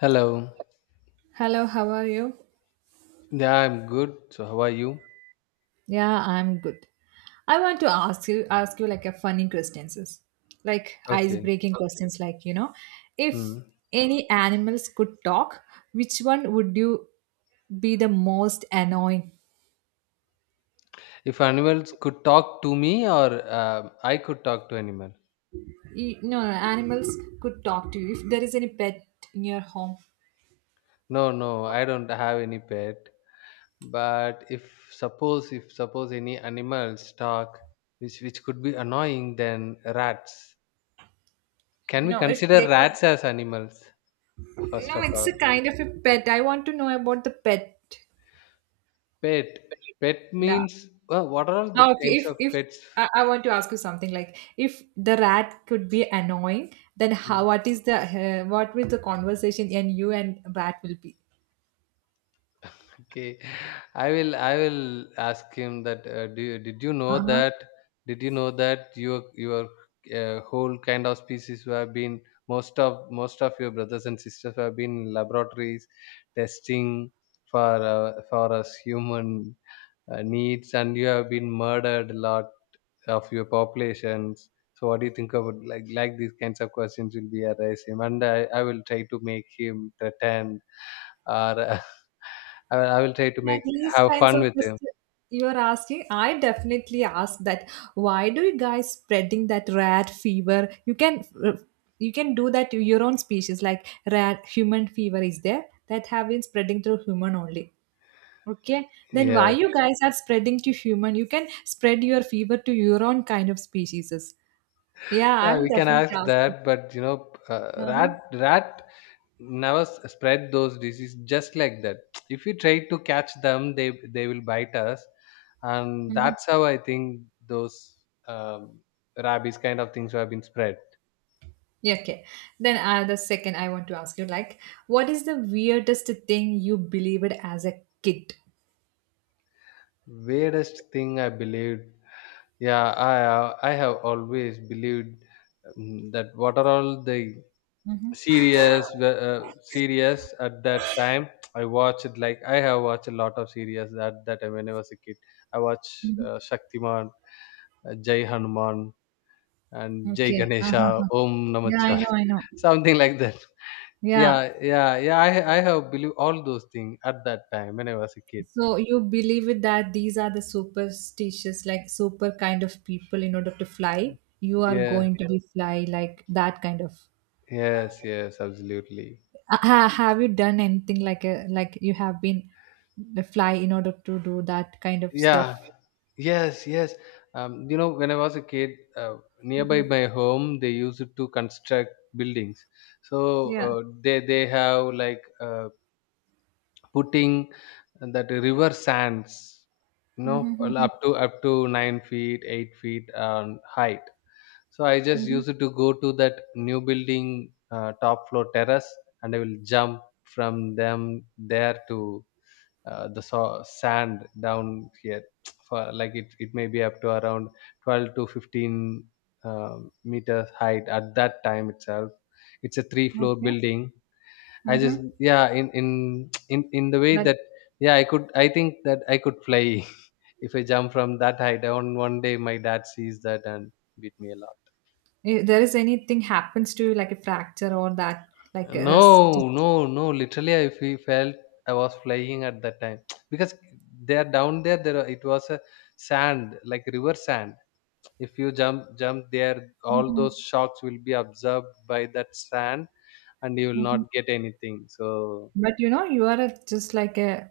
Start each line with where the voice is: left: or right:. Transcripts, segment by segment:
left: Hello.
right: Hello, how are you?
left: Yeah, I'm good. So how are you?
right: Yeah, I'm good. I want to ask you like a funny questions. Like ice
left: Okay.
right: breaking Okay. questions like, you know,
left: Hmm.
right: if any animals could talk, which one would you be the most annoying?
left: If animals could talk to me, or I could talk to animal.
right: You, no, animals could talk to you. If there is any pet in your home.
left: No, no, I don't have any pet. But if suppose any animals talk, which could be annoying, then rats. Can we
right: No, if
left: consider
right: they could
left: rats as animals? First
right: No,
left: of
right: it's
left: all,
right: a kind of a pet. I want to know about the pet.
left: pet. Pet
right: Yeah.
left: means, well, what are all the
right: Okay,
left: kinds
right: if
left: of
right: if
left: pets?
right: I want to ask you something like if the rat could be annoying, then
left: Hmm.
right: how what is the what will the conversation and you and rat will be?
left: Okay, I will ask him that. Did you know
right: Uh-huh.
left: that? Did you know that your whole kind of species who have been, most of your brothers and sisters who have been in laboratories testing for us human needs, and you have been murdered a lot of your populations. So what do you think about, like these kinds of questions will be arise him, and I will try to make him threaten or uh, I will try to
right: Yeah,
left: make
right: these
left: have
right: kinds
left: fun
right: of
left: with him.
right: questions you are asking, I definitely ask that. Why do you guys spreading that rat fever? You can do that to your own species, like rat human fever is there that have been spreading through human only. Okay, then why
left: Yeah.
right: you guys are spreading to human? You can spread your fever to your own kind of species. Yeah,
left: Yeah,
right: I'm
left: we can
right: definitely
left: ask
right: asking.
left: that, but you know, uh,
right: Uh-huh.
left: rat rat never spread those diseases just like that. If we try to catch them, they will bite us, and
right: Mhm.
left: that's how I think those um, rabies kind of things have been spread.
right: Yeah, okay. Then the second I want to ask you, like, what is the weirdest thing you believed as a kid?
left: Weirdest thing I believed. Yeah, I have always believed that what are all the
right: Mm-hmm.
left: serious at that time I watched. Like, I have watched a lot of series at that time when I was a kid. I watched
right: Mm-hmm.
left: Shaktiman, Jai Hanuman and Jai
right: Okay.
left: Ganesha,
right: Uh-huh.
left: Om
right: Yeah, I know,
left: Namachyaya,
right: I know.
left: something like that.
right: Yeah.
left: Yeah yeah yeah i i have believed all those things at that time when I was a kid.
right: So you believe that these are the superstitious, like super kind of people in order to fly, you are
left: Yeah,
right: going to be fly like that kind of
left: yes, yes, absolutely.
right: Have you done anything like a like you have been the fly in order to do that kind of
left: Yeah.
right: stuff?
left: Yes, yes. You know, when I was a kid, nearby
right: Hmm.
left: my home, they used to construct buildings. So
right: Yeah.
left: they have, like, putting that river sands, you know, all
right: Mm-hmm.
left: up to up to 9 feet, 8 feet height. So I just
right: Mm-hmm.
left: used to go to that new building top floor terrace, and I will jump from them there to sand down here. For like, it may be up to around 12 to 15 meters height at that time itself. It's a three floor
right: Okay.
left: building. I just
right: Mm-hmm.
left: Yeah, in the way
right: But
left: that, yeah, I think that I could fly. If I jump from that height down one day, my dad sees that and beat me a lot.
right: if there is anything happens to you like a fracture or that like a stitch.
left: No, no, no. Literally, I fe felt I was flying at that time. Because there down there, it was a sand, like river sand. If you jump there, all
right: Mhm.
left: those shocks will be absorbed by that sand, and you will not get anything. So
right: But you know you are a, just like a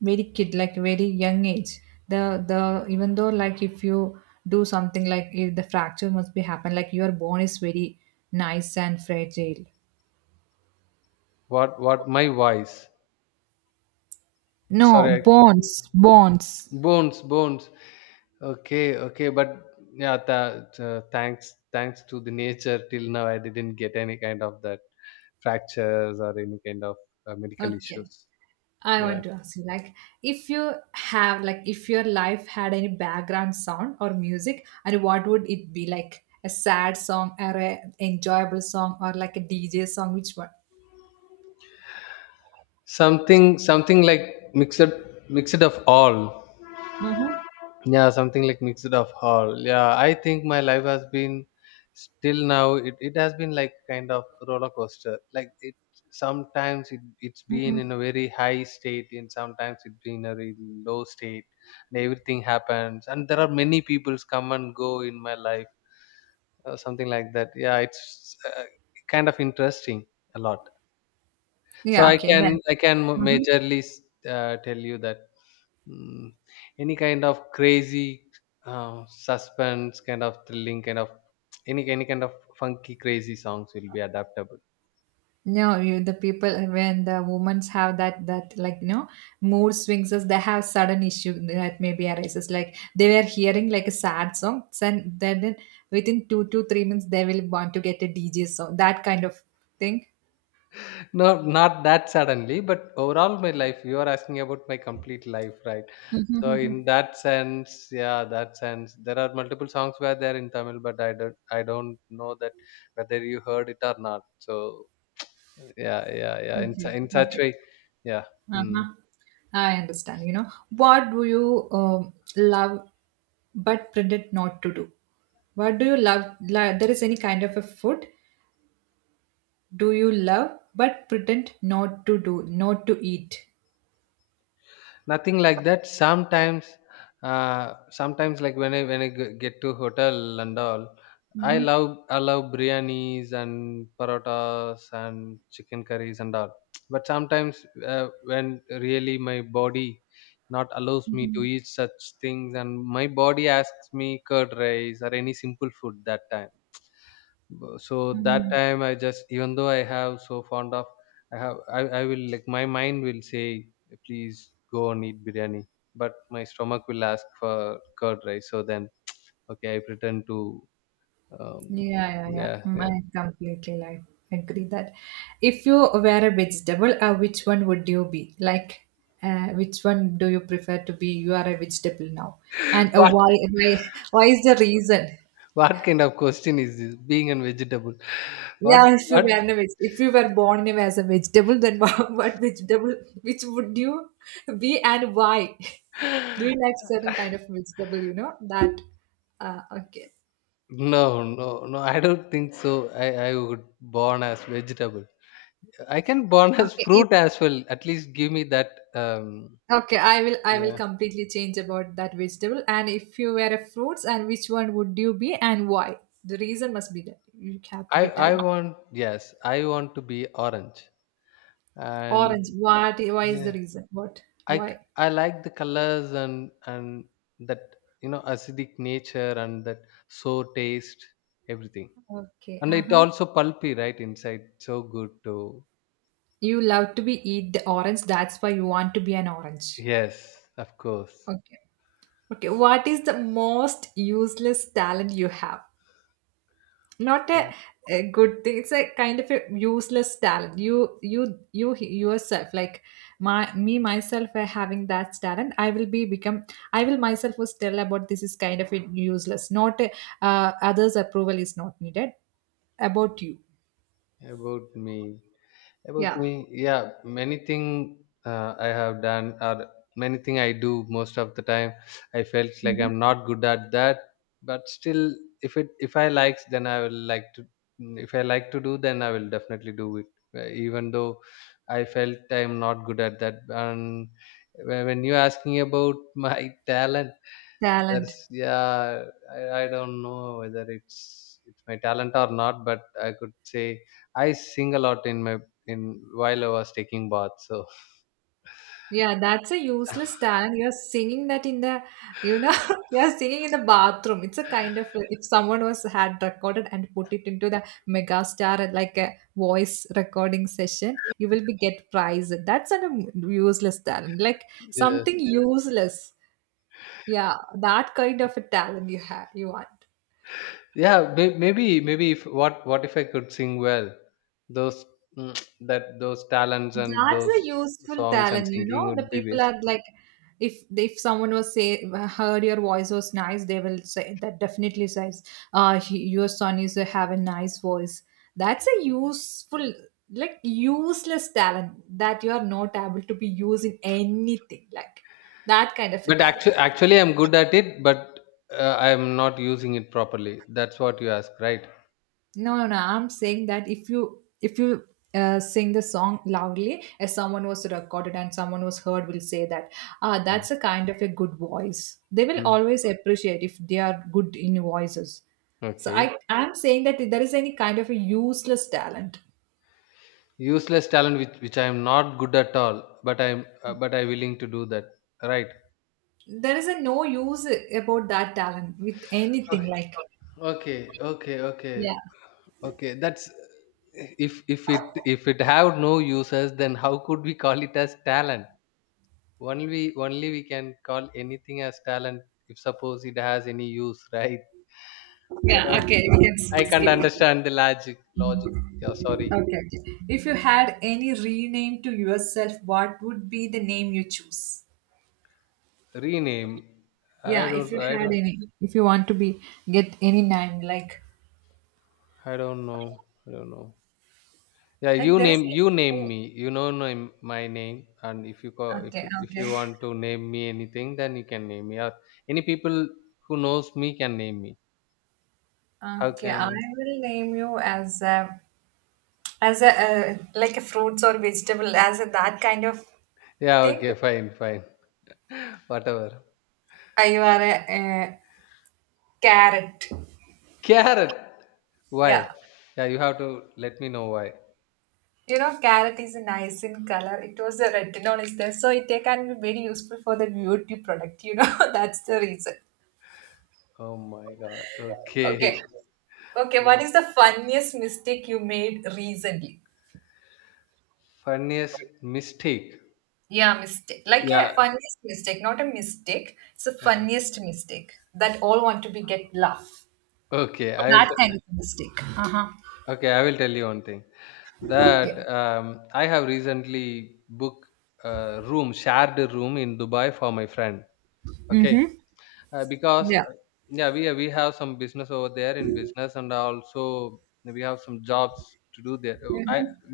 right: very kid, like very young age. The even though like if you do something like if the fracture must be happen like your bone is very nice and fragile.
left: what, my voice?
right: No,
left: Sorry, I,
right: bonds, bonds.
left: bones, bones. Okay, okay, but yeah, thanks to the nature, till now I didn't get any kind of that fractures or any kind of medical
right: Okay.
left: issues.
right: I
left: Yeah,
right: want to ask you like if you have like if your life had any background sound or music and what would it be like a sad song or a enjoyable song or like a DJ song which one?
left: something like mixed, mixed of all.
right: Mm-hmm.
left: Yeah, something like mixed of all. Yeah, I think my life has been, still now, it has been like kind of roller coaster. Like, it sometimes it's been in a very high state and sometimes it's been a really low state, and everything happens, and there are many people's come and go in my life. Something like that. Yeah, it's kind of interesting a lot. So
right: Yeah,
left: I
right: okay
left: can
right: then.
left: I can majorly tell you that, mm, any kind of crazy, suspense, kind of thrilling, kind of, any kind of funky crazy songs will be adaptable.
right: No, you, the people when the women have that like you know mood swings as they have sudden issue that maybe arises like they were hearing like a sad song then within 2 to 3 minutes they will want to get a DJ song that kind of thing.
left: No, not that suddenly, but overall my life. You are asking about my complete life, right? So
right: Mm-hmm.
left: in that sense, yeah, that sense, there are multiple songs were there in Tamil, but I don't know that whether you heard it or not. So yeah, yeah, yeah.
right: Okay, okay,
left: In such
right: okay.
left: way, yeah. Hmm.
right: Uh-huh. I understand. You know what do you love but pretend not to do? What do you love? Like, there is any kind of a food do you love but pretend not to do not to eat
left: Nothing like that. Sometimes uh, sometimes like when I get to hotel and all,
right: mm-hmm.
left: I love biryanis and parotas and chicken curries and all. But sometimes when really my body not allows me to
right: Mm-hmm.
left: eat such things, and my body asks me curd rice or any simple food, that time, so that
right: Mm-hmm.
left: time I just, even though I have so fond of, I will, like, my mind will say, please go and eat biryani, but my stomach will ask for curd rice. So then, okay, I pretend to. um,
right: Yeah, yeah, yeah,
left: yeah,
right: Mm,
left: yeah.
right: I completely like agree that if you were a vegetable which one would you be like which one do you prefer to be you are a vegetable now and
left: What?
right: why is the reason
left: What kind of question is this, being a vegetable? what
right: Yeah, if you
left: what
right: were a if you were born as a vegetable, then what vegetable, which would you be and why? Do you like certain kind of vegetable? You know that. Okay,
left: no, no, no, I don't think so. I would born as vegetable. I can born as
right: okay, if,
left: fruit as well, at least give me that. um
right: okay. I will
left: yeah.
right: completely change about that vegetable. And if you were a fruits, and which one would you be and why? The reason must be that you have to be tell
left: I
right: me.
left: want Yes, I want to be orange,
right: Orange.
left: and
right: What? Why is the
left: yeah,
right: reason? What?
left: I c-
right: Why?
left: I like the colors, and that, you know, acidic nature, and that sour taste, everything,
right: Okay.
left: and
right: Uh
left: it
right: huh.
left: also pulpy right inside, so good too.
right: You love to be eat the orange. That's why you want to be an orange.
left: Yes, of course.
right: Okay. Okay. What is the most useless talent you have? Not a,
left: What
right: a good thing. It's a kind of a useless talent. You yourself, like my, me, myself, having that talent, I will myself was tell about this is kind of a useless. Not a, others' approval is not needed. About you.
left: about me? About
right: Yeah.
left: me, yeah, many thing I have done, or many thing I do most of the time. I felt like
right: Mhm.
left: I'm not good at that, but still, if I likes, then I will like to. If I like to do, then I will definitely do it. Even though I felt I'm not good at that, and when you asking about my talent, that's,
right: Talent.
left: yeah. I don't know whether it's my talent or not, but I could say I sing a lot in my, in while I was taking bath. So
right: Yeah, that's a useless talent. You're singing that in the, you know, you're singing in the bathroom. It's a kind of if someone was had recorded and put it into the mega star like a voice recording session, you will be get prize. That's a useless talent. Like
left: yeah,
right: something useless. Yeah, that kind of a talent you have. You want.
left: yeah. Maybe if, what if I could sing well, those, that those talents and
right: That's
left: those
right: a useful
left: songs and
right: talent, you
left: singing
right: know. The
left: would be
right: people
left: waste.
right: are like, if someone was say heard your voice was nice, they will say that definitely says, your son is a, have a nice voice. That's a useful, like useless talent that you are not able to be used in anything, like that kind of a
left: But
right: talent.
left: actually, actually, I'm good at it, but I'm not using it properly. That's what you ask, right?
right: No, no, no. I'm saying that if you sing the song loudly, as someone was recorded and someone was heard, will say that ah,
left: Mm.
right: that's a kind of a good voice. They will
left: Mm.
right: always appreciate if they are good in voices. So
left: Okay.
right: I am saying that if there is any kind of a useless talent.
left: Useless talent, which I am not good at all, but I'm but I willing to do that, right?
right: There is a no use about that talent with anything
left: Okay,
right: like
left: okay, okay. Okay,
right: yeah
left: okay, that's, if it have no uses, then how could we call it as talent? Only we can call anything as talent if suppose it has any use. Right? I
right: yeah
left: don't,
right: okay we can
left: I can't
right: skip it.
left: understand the logic. Yeah, sorry.
right: Okay, okay. If you had any rename to yourself, what would be the name you choose?
left: Rename. i
right: Yeah, if
left: don't
right: you
left: i
right: had
left: don't
right: any, if you want to be get any name,
left: i don't know I don't know. Yeah, you
right: like there is
left: name, you name
right: a,
left: me. You know name, my name, and if you call,
right: okay,
left: if
right: okay,
left: you want to name me anything, then you can name me. Or any people who knows me can name me. How
right: okay.
left: can
right: I
left: I?
right: will, name you as a like a fruits or vegetable as a that kind of
left: Yeah,
right: thing.
left: okay, fine, whatever.
right: You are a carrot.
left: Carrot. Why?
right: Yeah,
left: Yeah, you have to let me know why.
right: you know carrot is nice in color. It was a retinol is there, so it can be very useful for the beauty product. You know that's the reason.
left: Oh my God. Okay.
right: Okay, okay.
left: Yeah.
right: What is the funniest mistake you made recently?
left: Funniest mistake.
right: Yeah, mistake. Like
left: Yeah.
right: a funniest mistake, not a mistake. It's a
left: Okay.
right: funniest mistake that all want to be get laugh.
left: Okay, I will.
right: That kind of mistake. Uh-huh.
left: Okay, I will tell you one thing.
right: Yeah.
left: That I have recently booked a room, shared room, in Dubai for my friend. Okay, uh, because
right: Yeah.
left: uh, yeah, we have some business over there, in business, and also we have some jobs to do there. I